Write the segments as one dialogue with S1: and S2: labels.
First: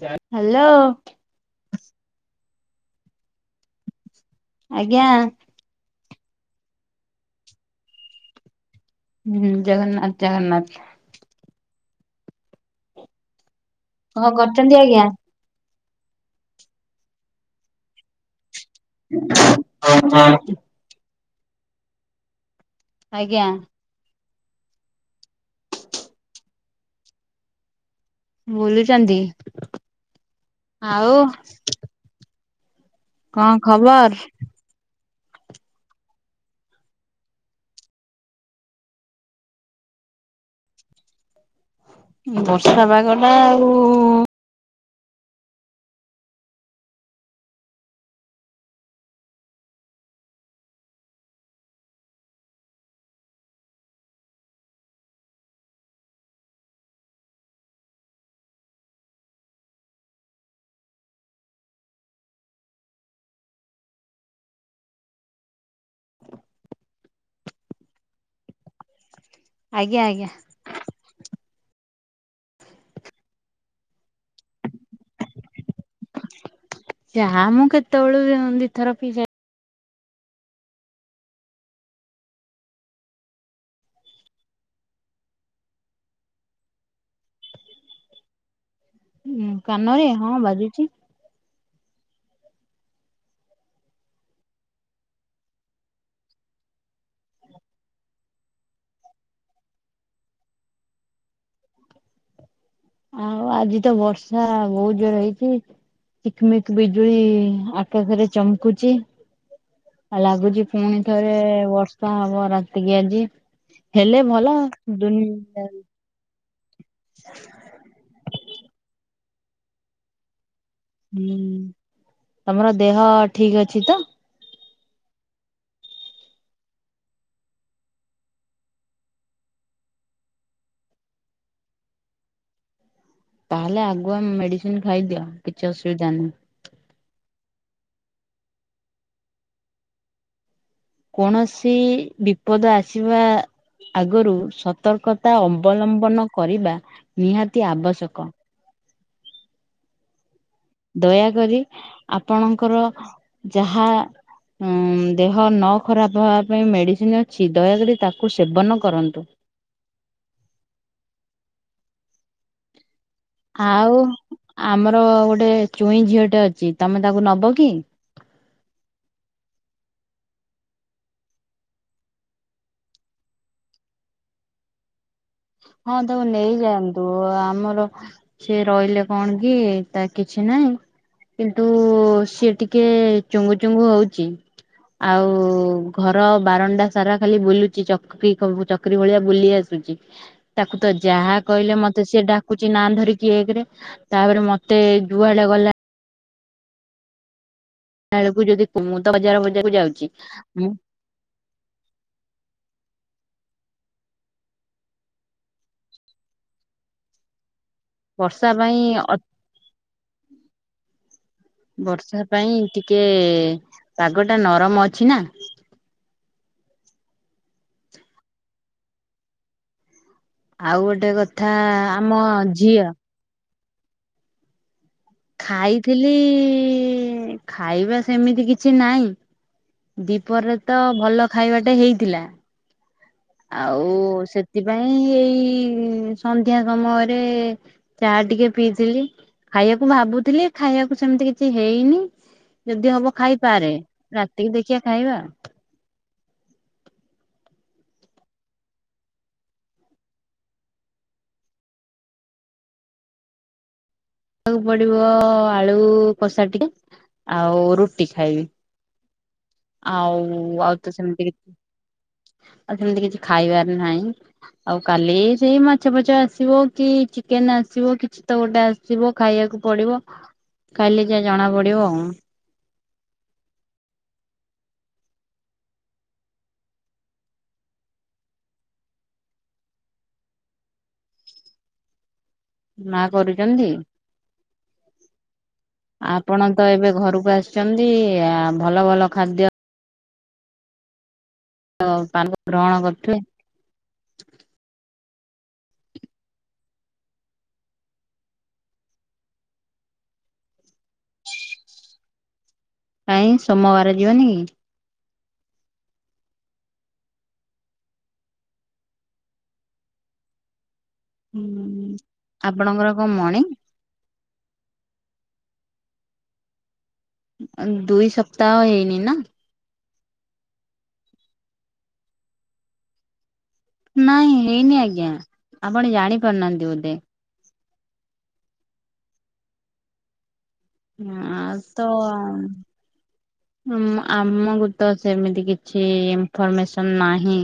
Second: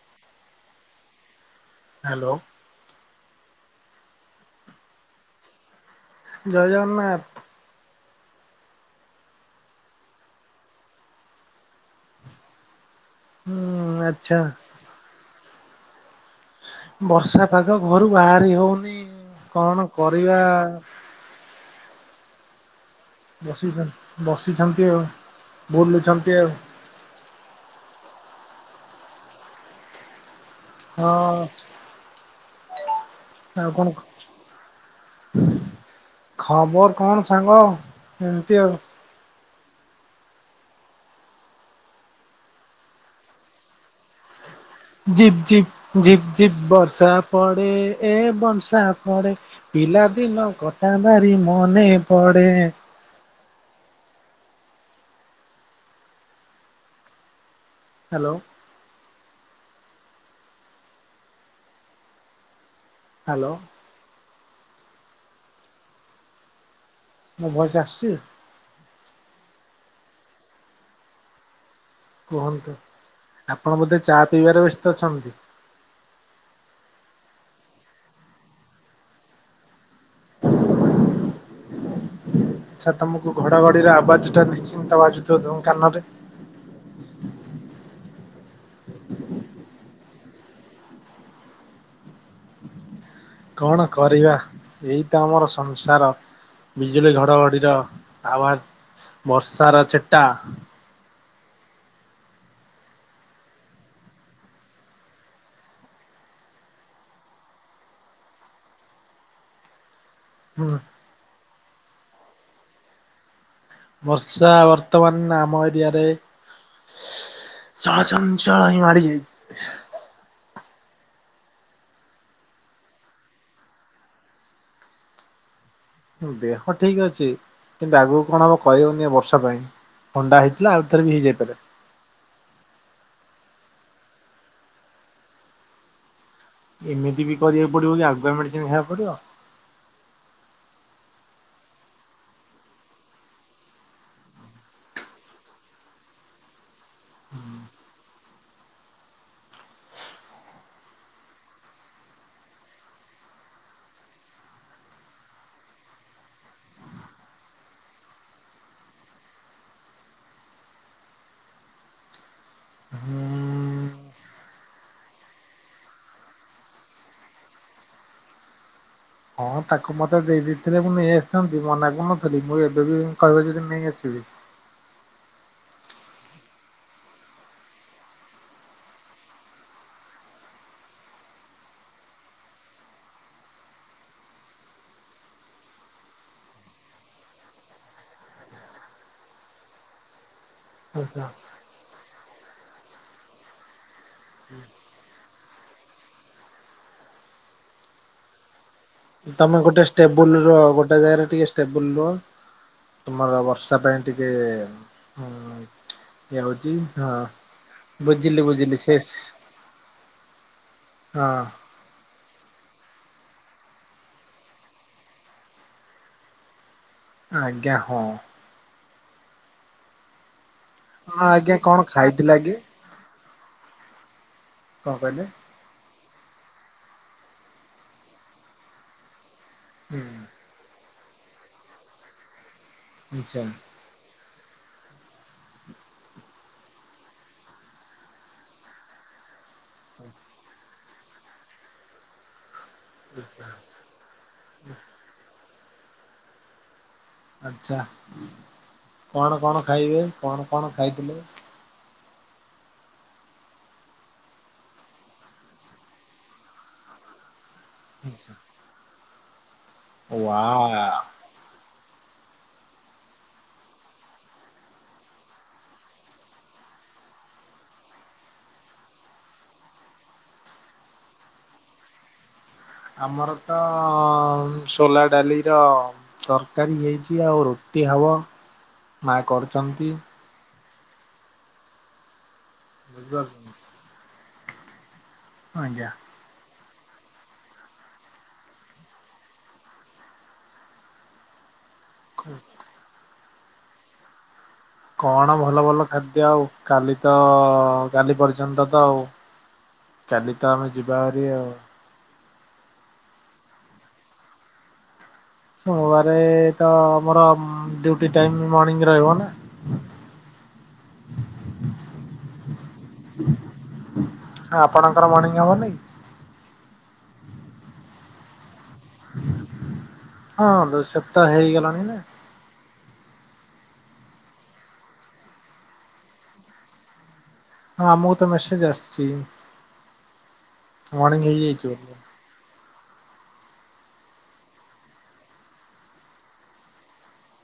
S1: Hello?
S2: Hello?
S1: ଆଜ୍ଞା।
S2: ଜୟ ଜଗନ୍ନାଥ।
S1: ହୁଁ ଜଗନ୍ନାଥ। ଜଗନ୍ନାଥ।
S2: ହୁଁଉଁ ନା।
S1: କଣ କରୁଚନ୍ତି ଆଜ୍ଞା।
S2: ବର୍ଷା ପାଗ ଘରୁ ବାହାରି ହଉନି କଣ କରିବା।
S1: ଆଜ୍ଞା
S2: ବସି ବସିଛନ୍ତି ଆଉ ବୁଲୁଛନ୍ତି ଆଉ।
S1: ବୁଲୁଚନ୍ତି ଆଉ।
S2: ହଁ ଆଉ କଣ କ। ଖବର କଣ ସାଙ୍ଗ ଏମିତି ଆଉ।
S1: ବର୍ଷା ପାଗ ଟା ଆଉ।
S2: ଜିପ୍ ଜିପ୍ ଜିପ୍ ଜିପ୍ ବର୍ଷା ପଡ଼େ ଏ ବର୍ଷା ପଡ଼େ। ପିଲା ଦିନ କଥା ବାରି ମନେ ପଡେ। ହ୍ୟାଲୋ? ହାଲୋ। ମୋ ଭଏସ ଆସୁଚି?
S1: ଆଜ୍ଞା ଆଜ୍ଞା।
S2: କୁହନ୍ତୁ ଆପଣ ବୋଧେ ଚା ପିଇବାରେ ବ୍ୟସ୍ତ ଅଛନ୍ତି?
S1: ଚାହା ମୁଁ କେତେବେଳୁ ଦିଥର ପିଇ ସା।
S2: [inaudible] ଆଛା ତମକୁ ଘଡାଘଡିରେ ଆବାଜ ଟା ନିଶ୍ଚିନ୍ତ ବାଜୁଥିବ ତ କାନରେ।
S1: ହୁଁ କାନରେ ହଁ ବାଜୁଚି।
S2: କଣ କରିବା ଏଇ ତ ଆମର ସଂସାର। ବିଜୁଳି ଘଡଘଡିର ଆବାଜ୍ ବର୍ଷାର ଛିଟା।
S1: ଆଉ ଆଜି ତ ବର୍ଷା ବହୁତ ଜୋର ହେଇଚି। ଚିକ୍ ମିକ୍ ବିଜୁଳି ଆକାଶରେ ଚମକୁଚି। ଲାଗୁଚି
S2: ହୁଁ
S1: ପୁଣି ଥରେ ବର୍ଷା ହବ ରାତିକି ଆଜି। ହେଲେ
S2: ବର୍ଷା
S1: ଭଲ
S2: ବର୍ତ୍ତମାନ ଆମ
S1: ଦୁନିଆ
S2: ଏରିଆରେ [unintelligible]
S1: ହୁଁ ତମର ଦେହ ଠିକ ଅଛି ତ?
S2: ଦେହ ଠିକ ଅଛି କିନ୍ତୁ ଆଗକୁ କଣ ହବ କହି ହବନି ଏ ବର୍ଷା ପାଇଁ। ଥଣ୍ଡା ହେଇଥିଲା ଆଉ ଥରେ ବି ହେଇଯାଇପାରେ।
S1: ତାହେଲେ ଆଗୁଆ ମେଡିସିନ ଖାଇଦିଅ କିଛି ଅସୁବିଧା ନାହିଁ।
S2: ଏମିତି ବି କରିବାକୁ ପଡିବ କି ଆଗୁଆ ମେଡିସିନ ଖାଇବାକୁ ପଡିବ।
S1: କୌଣସି ବିପଦ ଆସିବା। ଆଗରୁ ସତର୍କତା ଅବଲମ୍ବନ କରିବା ନିହାତି ଆବଶ୍ୟକ। ଦୟାକରି ଆପଣଙ୍କର ଯାହା ଉଁ ଦେହ ନ ଖରାପ ହେବା ପାଇଁ ମେଡିସିନ ଅଛି ଦୟାକରି ତାକୁ ସେବନ କରନ୍ତୁ।
S2: [inaudible]
S1: ଆଉ ଆମର ଗୋଟେ ଚୁଇଁ ଝିଅଟେ ଅଛି ତମେ ତାକୁ ନବ କି।
S2: ହଁ ତାକୁ ମତେ ଦେଇ ଦେଇଥିଲେ ମୁଁ ନେଇ ଆସିଥାନ୍ତି ମନା କରୁନଥିଲି ମୁଁ ଏବେ ବି କହିବ ଯଦି ନେଇ ଆସିବି।
S1: ହଁ ତାକୁ ନେଇଯାଆନ୍ତୁ ଆମର। ସେ ରହିଲେ କଣ କି ତା କିଛି ନାହିଁ। କିନ୍ତୁ ସିଏ ଟିକେ ଚୁଙ୍ଗୁ ଚୁଙ୍ଗୁ ହଉଚି। ଆଉ ଘର ବାରଣ୍ଡା ସାରା ଖାଲି ବୁଲୁଚି ଚକ୍ରୀ ଚକ୍। ଚକିରି ଭଳିଆ ବୁଲି ଆସୁଛି ତାକୁ ତ
S2: ଆଛା
S1: ଯାହା କହିଲେ ମତେ ସିଏ ଡାକୁଚି ନା ଧରିକି ଏକରେ ତାପରେ ମତେ ଯୁଆଡେ ଗଲା ବେଳକୁ ଯଦି ମୁଁ ତ ବଜାର
S2: ତମେ
S1: ବଜାରକୁ
S2: ଗୋଟେ
S1: ଯାଉଛି।
S2: ଷ୍ଟେବୁଲ ରୁ
S1: ମୁଁ
S2: ଗୋଟେ ଜାଗାରେ ଟିକେ ଷ୍ଟେବୁଲ ରୁହ। ତୁମର ବର୍ଷା ପାଇଁ ଟିକେ ଏଇଆ ହୋଉଛି ହଁ। ବୁଝିଲି
S1: ବର୍ଷା ପାଇଁ
S2: ବୁଝିଲି ଶେଷ ହଁ।
S1: ବର୍ଷା ପାଇଁ ଟିକେ ପାଗ ଟା ନରମ ଅଛି ନା।
S2: ଆଜ୍ଞା ହଁ।
S1: ଆଉ ଗୋଟେ
S2: ହଁ
S1: କଥା
S2: ଆଜ୍ଞା କଣ
S1: ଆମ
S2: ଖାଇଥିଲା କି
S1: ଝିଅ।
S2: କଣ କହିଲେ?
S1: ଖାଇଥିଲି ଖାଇବା ସେମିତି କିଛି ନାହିଁ।
S2: ହୁଁ।
S1: ଦୀପରେ ତ ଭଲ ଖାଇବାଟେ ହେଇଥିଲା।
S2: ଆଚ୍ଛା।
S1: ଆଉ ସେଥିପାଇଁ ଏଇ ସନ୍ଧ୍ୟା ସମୟରେ ଚା ଟିକେ ପିଇଥିଲି। ଖାଇବାକୁ ଭାବୁଥିଲି ଖାଇବାକୁ ସେମିତି କିଛି ହେଇନି ଯଦି ହବ ଖାଇପାରେ। ରାତିକି ଦେଖିବା ଖାଇବା।
S2: ଆଛା କଣ କଣ ଖାଇବେ କଣ କଣ ଖାଇଥିଲେ?
S1: ଖାଇବାକୁ ପଡିବ ଆଳୁ କଷା ଟିକେ ଆଉ ରୁଟି ଖାଇବି। ଆଉ
S2: ୱା
S1: ଆଉ ତ ସେମତି କିଛି ଆଉ ସେମିତି କିଛି ଖାଇବାର ନାହିଁ। ଆଉ କାଲି ସେଇ ମାଛ ଫଛ ଆସିବ କି ଚିକେନ ଆସିବ କିଛି ତ ଗୋଟେ ଆସ ଆସିବ ଖାଇବାକୁ ପଡିବ ଖାଇଲେ ଜା ଜଣା ପଡିବ ଆଉ।
S2: ଆମର ତ ସୋଲା ଡାଲି ର ତରକାରୀ ହେଇଛି ଆଉ ରୁଟି ହବ ମା କରୁଛନ୍ତି।
S1: ମା
S2: ବୁଝିପାରୁଛନ୍ତି
S1: କରୁଛନ୍ତି
S2: ଆଜ୍ଞା।
S1: ଆ ଆପଣ ତ ଏବେ ଘରକୁ ଆସିଛନ୍ତି ଆ ଭଲ ଭଲ ଖାଦ୍ୟ ଦ ପାନ ଗ୍ରହଣ କରୁଥିବେ।
S2: କଣ ଭଲ ଭଲ ଖାଦ୍ୟ ଆଉ କାଲି ତ କାଲି ପର୍ଯ୍ୟନ୍ତ ତ ଆଉ କାଲି ତ ଆମେ ଯିବା ହେରି ଆଉ।
S1: କାଇହିଁ ସୋମବାର ଯିବନି କି?
S2: ସୋମବାରେ ତ ଆମର ଡିଉଟି ଟାଇମ ମର୍ଣିଂ ରହିବ ନା। [inaudible]
S1: ହୁଁ ଆପଣଙ୍କର କଣ ମଣିଙ୍ଗ?
S2: ଆପଣଙ୍କର ମର୍ଣ୍ଣିଂ ହବନେଇ କି?
S1: ଦୁଇ ସପ୍ତାହ ହେଇନି। ନା?
S2: ହଁ ଦୁଇ ସପ୍ତାହ ହେଇଗଲାଣି ନା।
S1: ନାଇଁ ହେଇନି ଆଜ୍ଞା ଆପଣ ଜାଣିପାରୁନାହାନ୍ତି ବୋଧେ।
S2: ହଁ ଆମୁକୁ ତ ମେସେଜ ଆସିଛି। ମର୍ଣ୍ଣିଂ
S1: ଆଁ
S2: ହେଇଯାଇଛି
S1: ତ
S2: ବୋଲି।
S1: ଆମକୁ ତ ସେମିତି କିଛି ଇନଫର୍ମେସନ ନାହିଁ।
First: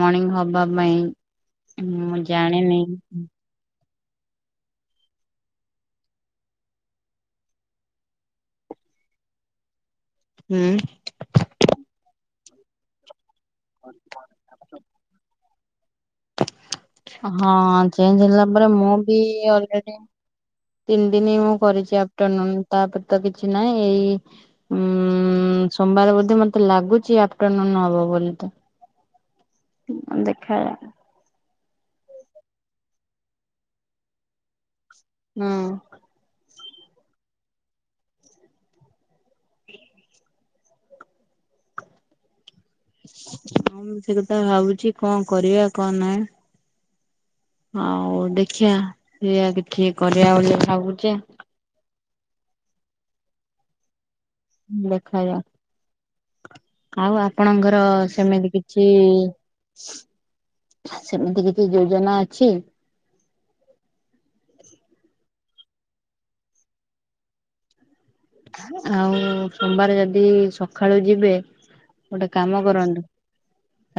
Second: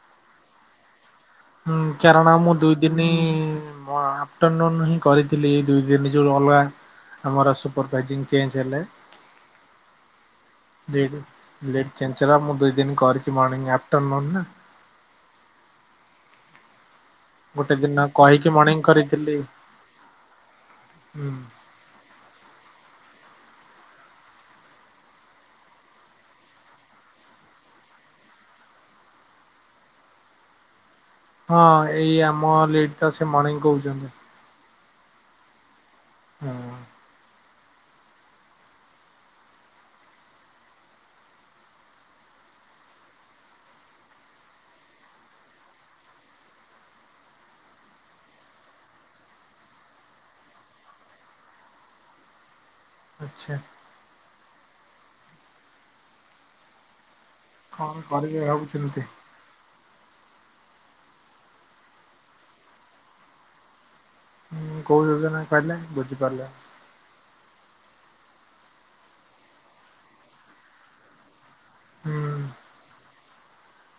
S1: ମର୍ଣିଂ ହବା ପାଇଁ।
S2: ହୁଁ କାରଣ ମୁଁ ଦୁଇ ଦିନ ମୁଁ ଆଫଟରନୁନ ହିଁ କରିଥିଲି ଏଇ ଦୁଇ ଦିନ ଯୋଉ ଅଲଗା ଆମର ସୁପରଭାଇଜିଂ ଚେଞ୍ଜ ହେଲେ।
S1: ହୁଁ।
S2: ଲିଡ୍ ଲିଡ୍ ଚେଞ୍ଜ ହେଲା ମୁଁ ଦୁଇ ଦିନ କରିଛି ମର୍ଣିଂ ଆଫ୍ଟରନୁନ ନା। ଗୋଟେ
S1: ହଁ
S2: ଦିନ
S1: ଚେଞ୍ଜ ହେଲା
S2: କହିକି
S1: ପରେ
S2: ମର୍ଣ୍ଣିଂ
S1: ମୁଁ ବି
S2: କରିଥିଲି।
S1: ଅଲରେଡି ତିନି
S2: ହୁଁ
S1: ଦିନ ମୁ କରିଛି ଆଫଟରନୁନ ତାପରେ ତ କିଛି ନାହିଁ ଏଇ ଉଁ ସୋମବାର ବୋଧେ ମତେ ଲାଗୁଛି ଆଫଟରନୁନ ହବ ବୋଲି ତ। ଦେଖା
S2: ହଁ ଏଇ ଆମ ଲେଟ ତ ସେ ମର୍ଣିଂ କହୁଛନ୍ତି।
S1: ହୁଁ।
S2: ହଁ।
S1: ହଁ ମୁଁ ସେ କଥା ଭାବୁଛି କଣ କରିବା କଣ ନାହିଁ। ହଉ ଦେଖିବା ସେଇଆ ଦେଖିକି କରିବା ବୁଲି ଭାଗୁଛି।
S2: ଆଛା।
S1: ଦେଖାଯାଉ ଆଉ ଆପଣଙ୍କର
S2: କଣ କରିବେ
S1: ସେମିତି କିଛି
S2: ଭାବୁଛନ୍ତି?
S1: ସେମିତି କିଛି ଯୋଜନା ଅଛି।
S2: ହୁଁ କୋଉ ଯୋଜନା କହିଲେ ବୁଝିପାରିଲିନି।
S1: ଆଉ ସୋମବାର ଯଦି ସକାଳୁ ଯିବେ
S2: ହୁଁ
S1: ଗୋଟେ କାମ କରନ୍ତୁ।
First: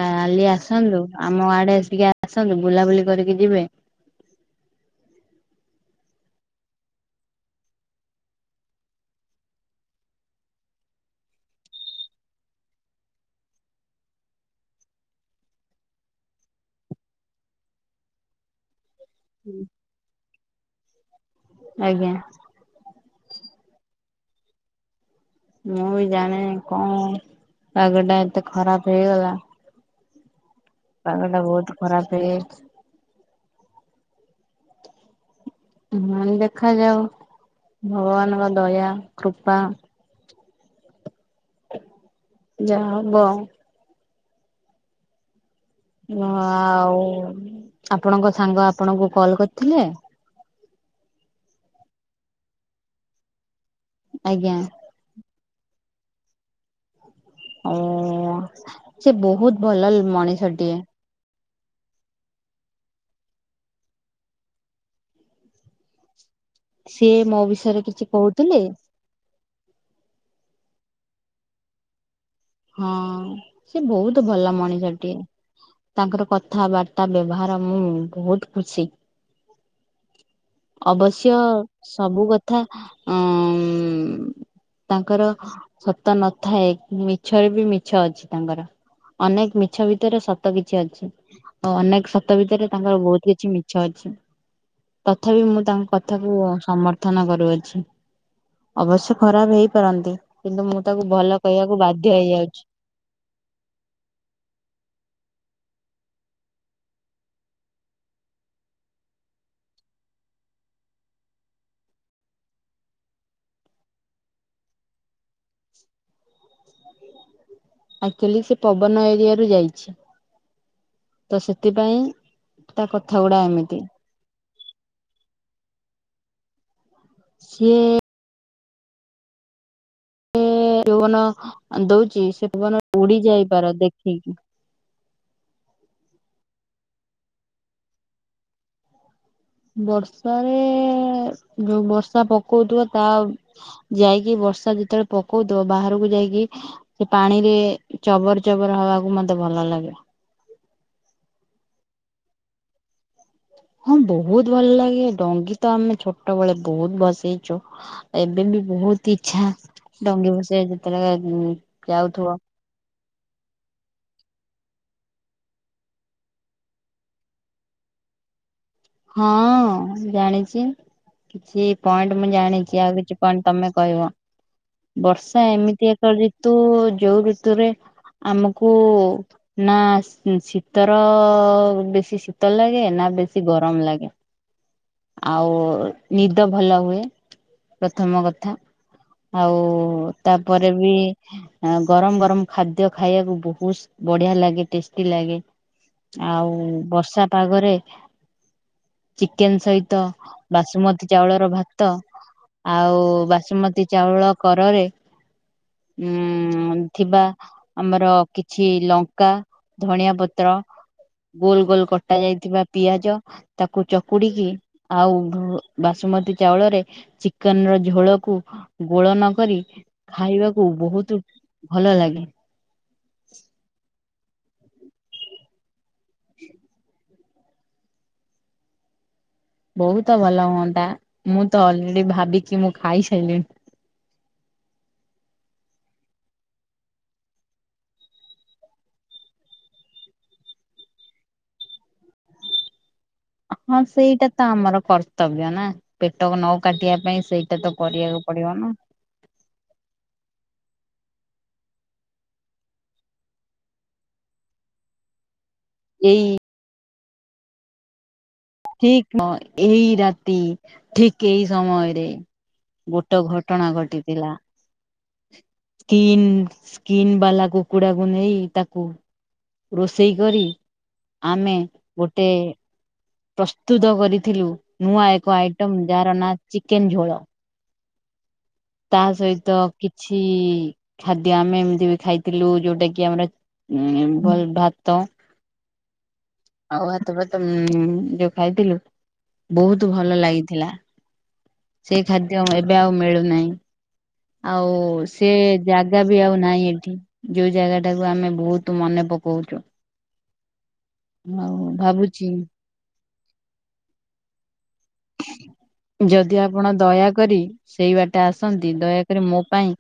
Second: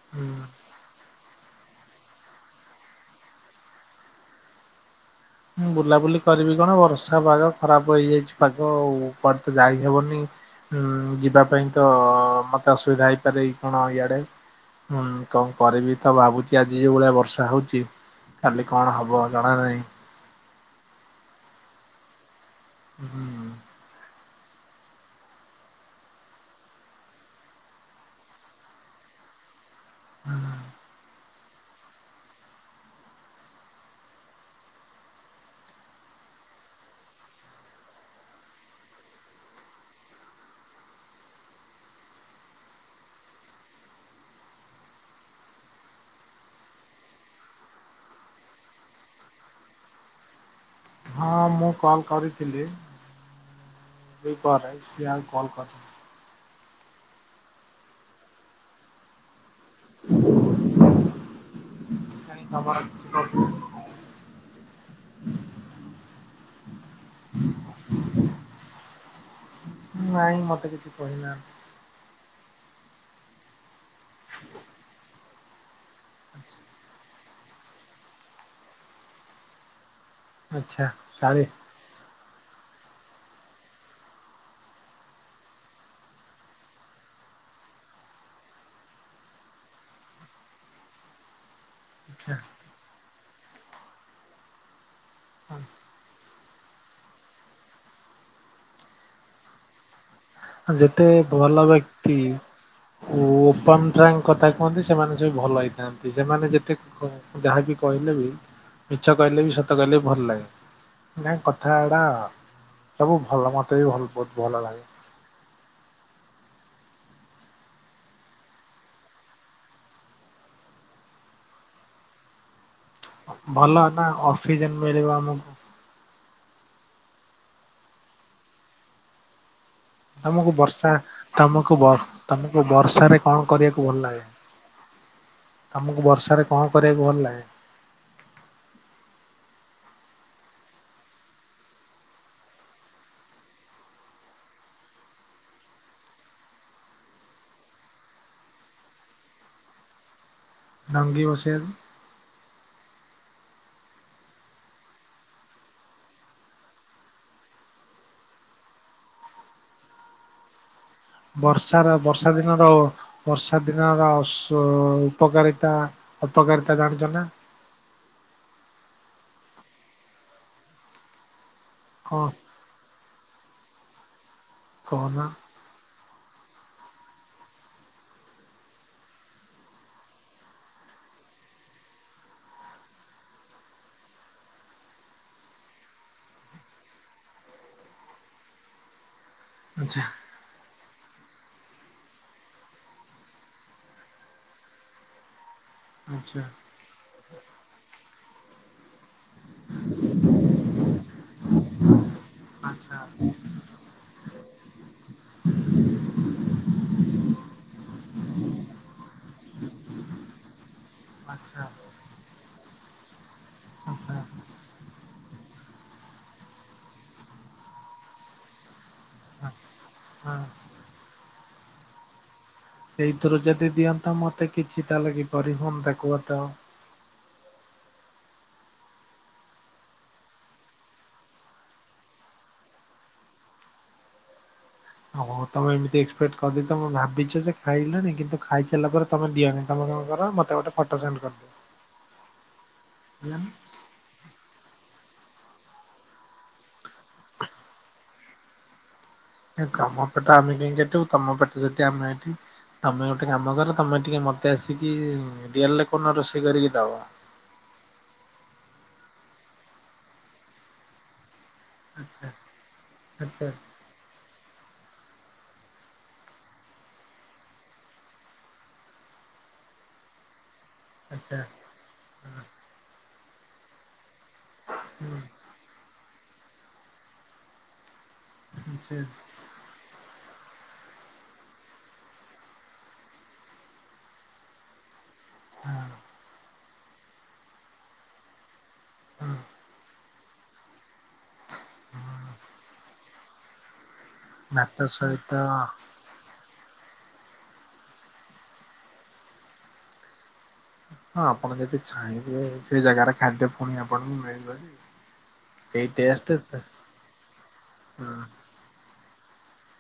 S1: କାଲି
S2: ହୁଁ।
S1: ଆସନ୍ତୁ ଆମ ଆଡେ ଆସିକି ଆସନ୍ତୁ ବୁଲାବୁଲି କରିକି ଯିବେ।
S2: ବୁଲାବୁଲି କରିବି କଣ ବର୍ଷା ପାଗ ଖରାପ ହେଇଯାଇଛି ପାଗ ଆଉ କୁଆଡେ ତ ଯାଇହବନି। ଉଁ ଯିବା ପାଇଁ ତ ମତେ ଅସୁବିଧା ହେଇପାରେ କଣ ଇଆଡେ। ହୁଁ କଣ କରିବି ତ ଭାବୁଛି ଆଜି ଯୋଉ ଭଳିଆ ବର୍ଷା ହଉଛି କାଲି କଣ ହବ। ଜଣା ନାହିଁ।
S1: ଆଜ୍ଞା।
S2: ହୁଁ ହୁଁ
S1: ମୁଁ ବି ଜାଣିନି କଣ ପାଗ ଟା ଏତେ ଖରାପ ହେଇଗଲା।
S2: ହୁଁ
S1: ପାଗ ଟା ବହୁତ ଖରାପ ହେଇ ହ ଦେଖାଯାଉ ଭଗବାନଙ୍କ ଦୟା କୃପା। ଯାହାହବ। ଆଉ ଆପଣଙ୍କ ସାଙ୍ଗ ଆପଣଙ୍କୁ କଲ କରିଥିଲେ।
S2: ହଁ ମୁଁ କଲ୍ କରିଥିଲି
S1: ଆଜ୍ଞା
S2: ଦିପହରେ ସେ ଆଉ କଲ କର
S1: ଓ ସେ ବହୁତ ଭଲ ମଣିଷଟିଏ।
S2: କାଇଁ ତମର କିଛି ପ୍ରୋବ୍ଲେମ
S1: ସିଏ ମୋ ବିଷୟରେ କିଛି କହୁଥିଲେ।
S2: ନାଇଁ ମତେ କିଛି କହିନାହାନ୍ତି।
S1: ହଁ ସେ ବହୁତ ଭଲ ମଣିଷଟିଏ ତାଙ୍କର କଥାବା ତା ବ୍ୟବହାର ମୁଁ ବହୁତ ଖୁସି
S2: ଆଚ୍ଛା
S1: ଅବଶ୍ୟ।
S2: କାଳେ
S1: ସବୁ କଥା ଉଁ ତାଙ୍କର ସତ ନଥାଏ ମି ମିଛରେ ବି ମିଛ ଅଛି ତାଙ୍କର ଅନେକ ମିଛ ଭିତରେ ସତ କିଛି ଅଛି। ଆଉ ଅନେକ
S2: ଆଚ୍ଛା
S1: ସତ ଭିତରେ ତାଙ୍କର ବହୁତ କିଛି ମିଛ ଅଛି। ତଥାପି ମୁଁ ତାଙ୍କ କଥାକୁ ସମର୍ଥ ଉଥନ କରୁଅଛି ଅବଶ୍ୟ ଖରାପ ହେଇପାରନ୍ତି। କିନ୍ତୁ ମୁଁ
S2: ଯେତେ
S1: ତାକୁ ଭଲ କହିବାକୁ ବାଧ୍
S2: ଓ ଓପମ୍ ଟ୍ରାଙ୍କ କଥା କୁହନ୍ତି ସେମାନେ ସବୁ ଭଲ ହେଇଥାନ୍ତି ସେମାନେ ଯେତେ ଯାହାବି କହିଲେ ବି ମିଛ କହିଲେ ବି ସତ କହିଲେ ବି ଭଲ ଲାଗେ। ନାଇ କଥା ଏଡା ସବୁ ଭଲ ମୋତେ ବି ଭଲ ବହୁତ ଭଲ ଲାଗେ।
S1: ହଁ ଆକ୍ଚୁଆଲି ସେ ପବନ ଏରିଆ ରୁ ଯାଇଛି ତ ସେଥିପାଇଁ। ତା କଥା ଗୁଡା
S2: ଭଲ
S1: ଏମିତି।
S2: ନା ଅକ୍ସିଜେନ ମିଳିବ ଆମକୁ।
S1: ସିଏ
S2: ତମକୁ ବର୍ଷା
S1: ଯୌବନ
S2: ତମକୁ
S1: ଦଉଛି ସେ
S2: ତମକୁ
S1: ପବନ
S2: ବର୍ଷ
S1: ଉଡି
S2: ରେ କଣ
S1: ଯାଇପାର
S2: କରିବାକୁ ଭଲ ଲାଗେ?
S1: ଦେଖିକି
S2: ତମକୁ ବର୍ଷାରେ କଣ କରିବାକୁ ଭଲ ଲାଗେ?
S1: ବର୍ଷାରେ ଯୋଉ ବର୍ଷା ପକଉଥିବ ତା ଯାଇକି ବର୍ଷା ଯେତେବେଳେ ପକୋଉଥିବ ବାହାରକୁ ଯାଇକି ସେ ପାଣିରେ ଚବର ଚବର ହବାକୁ ମତେ ଭଲ ଲାଗେ।
S2: ଡାଙ୍ଗୀ ବସେଇଆକୁ
S1: ହଁ ବହୁତ ଭଲ ଲାଗେ ଡଙ୍ଗୀ ତ ଆମେ ଛୋଟ ବେଳେ ବହୁତ ଭସେଇଛୁ। ଏବେ ବି ବହୁତ ଇଚ୍ଛା ଡଙ୍ଗୀ ଭସେଇବା କୁ।
S2: ବର୍ଷାର ବର୍ଷା ଦିନ ତ ହବ ବର୍ଷା ଦିନର ସ୍ୱ ଉପକାରିତା ଅପକାରିତା ଜାଣିଚ ନା?
S1: ହଁ ଜାଣିଚି କିଛି ପଏଣ୍ଟ ମୁଁ
S2: କଣ
S1: ଜାଣିଚି ଆଉ କିଛି କଣ ତମେ କହିବ
S2: କହନା
S1: ବର୍ଷା ଏମିତି ଏକ ରିତୁ ଯୋଉ ଋତୁରେ ଆମକୁ ନା ଶୀ ଶୀତର ବେଶୀ ଶୀତ ଲାଗେ ନା ବେଶୀ ଗର କମ୍ ଲାଗେ। ଆଉ ନିଦ ଭଲ ହୁଏ ପ୍ରଥମ କଥା। ଆଉ
S2: ଆଚ୍ଛା
S1: ତାପରେ ବି ଆ ଗରମ ଗରମ ଖାଦ୍ୟ ଖାଇଆକୁ ବହୁତ ବଢିଆ ଲାଗେ ଟେଷ୍ଟି ଲାଗେ।
S2: ଆଚ୍ଛା
S1: ଆଉ ବର୍ଷା ପାଗରେ ଚିକେନ୍‌ ସହିତ ବାସୁମତୀ ଚାଉଳର ଭାତ
S2: ଆଚ୍ଛା
S1: ଆଉ ବାସୁମତୀ ଚାଉଳ କରରେ ଉଁ ଥିବା ଆମର କିଛି ଲଙ୍କା ଧଣିଆ ପତ୍ର
S2: ଆଚ୍ଛା
S1: ଗୋଲ୍‌
S2: ଆଚ୍ଛା
S1: ଗୋଲ୍‌ କଟା ଯାଇଥିବା ପିଆଜ ତାକୁ
S2: ହଁ
S1: ଚକୁଡିକି ଆଉ ଭୁ ବାସୁମତୀ ଚାଉଳରେ ଚିକେନ୍‌ର ଝୋଳକୁ ଗୋଳନ କରି ଖାଇବାକୁ ବହୁତୁ ଭଲ ଲାଗେ।
S2: ସେଇଥିରୁ ଯଦି ଦିଅନ୍ତ ମତେ କିଛି ତାହେଲେ କିପରି ହୁଅନ୍ତା କୁଅତ।
S1: ବହୁତ ଭଲ ହୁଅନ୍ତା ମୁଁ ତ ଅଲରେଡି ଭାବିକି ମୁଁ ଖାଇସାଇଲିଣି।
S2: ହଁ ହୋଉ ତମେ ଏମିତି ଏକ୍ସପେକ୍ଟ କରିଦେଇଛ ମୁଁ ଭାବିଚି ଯେ ଖାଇଲଣି କିନ୍ତୁ ଖାଇସାରିଲା ପରେ ତମେ ଦିଅନି ତମେ କଣ କର ମତେ ଗୋଟେ ଫଟୋ ସେଣ୍ଡ କରିଦିଅ ହେଲା।
S1: ହଁ ସେଇଟା ତ ଆମର କର୍ତ୍ତବ୍ୟ ନା। ପେଟକୁ ନ କାଟିବା ପାଇଁ ସେଇଟା ତ କରିବାକୁ ପଡିବ ନା।
S2: ଏ ତମପେଟ ଆମେ ଡେଇଁ ଯାଇଥିବୁ ତମପେଟ ସେତି ଆମେ ଏଠି ତମେ ଗୋଟେ କାମ କର ତମେ ଟିକେ ମତେ ଆସିକି ରିଅଲ୍ ରେ କୋଉଦିନ
S1: ଏଇ
S2: ରୋଷେଇ କରିକି ଦବ?
S1: ଠିକ୍ ନ ଏଇ ରାତି ଠିକ୍ ଏଇ ସମୟରେ
S2: ଆଚ୍ଛା
S1: ଗୋଟେ
S2: ଆଚ୍ଛା
S1: ଘଟଣା ଘଟିଥିଲା। କିନ୍ ସ୍କିନ୍ ବାଲା କୁକୁଡାକୁ ନେଇ ତାକୁ ରୋଷେଇ କରି
S2: ଆଚ୍ଛା
S1: ଆମେ ଗୋଟେ ପ୍ରସ୍ତୁତ କରିଥିଲୁ ନୂଆ
S2: ହୁଁ
S1: ଏକ ଆଇ ଟିମ୍ ଯାହାର ନାଁ ଚିକେନ୍‌ ଝୋଳ।
S2: ଆଚ୍ଛା
S1: ତା ସହିତ କିଛି ଖାଦ୍ୟ ଆମେ ଏମତି ବି ଖାଇଥିଲୁ ଯୋଉଟା କି ଆମେ ଉଁ ହେଇ ଭାତ।
S2: ହଁ।
S1: ଆଉ ହାତ ଫାତ ଉଁ ଯୋଉ ଖାଇଥିଲୁ
S2: ହଁ।
S1: ବହୁତ ଭଲ ଲାଗିଥିଲା। ସେଇ ଖାଦ୍ୟ ଏବେ ଆଉ ମିଳୁନାହିଁ ଆଉ
S2: ଭାତ ସହିତ
S1: ସେ ବ୍ୟାଗ୍ ଜା ବି ଆଉ ନାହିଁ ଏଠି ଯୋଉ ଜାଗାଟାକୁ ଆମେ ବହୁତୁ ମନେ ପକୋଉଚୁ।
S2: ହଁ ଆପଣ ଯଦି
S1: ଭାବୁଛି
S2: ଛାହିଁବେ ସେ ଜାଗାରେ ଖାଦ୍ୟ ଫୁଣି ଆପଣଙ୍କୁ ମିଳିବ ଯେ। ସେଇ ଟେଷ୍ଟ
S1: ଯଦି
S2: ସେ
S1: ଆପଣ ଦୟାକରି ସେଇ
S2: ହୁଁ
S1: ବାଟେ ଆସନ୍ତି ଦୟାକରି ମୋ ପାଇଁ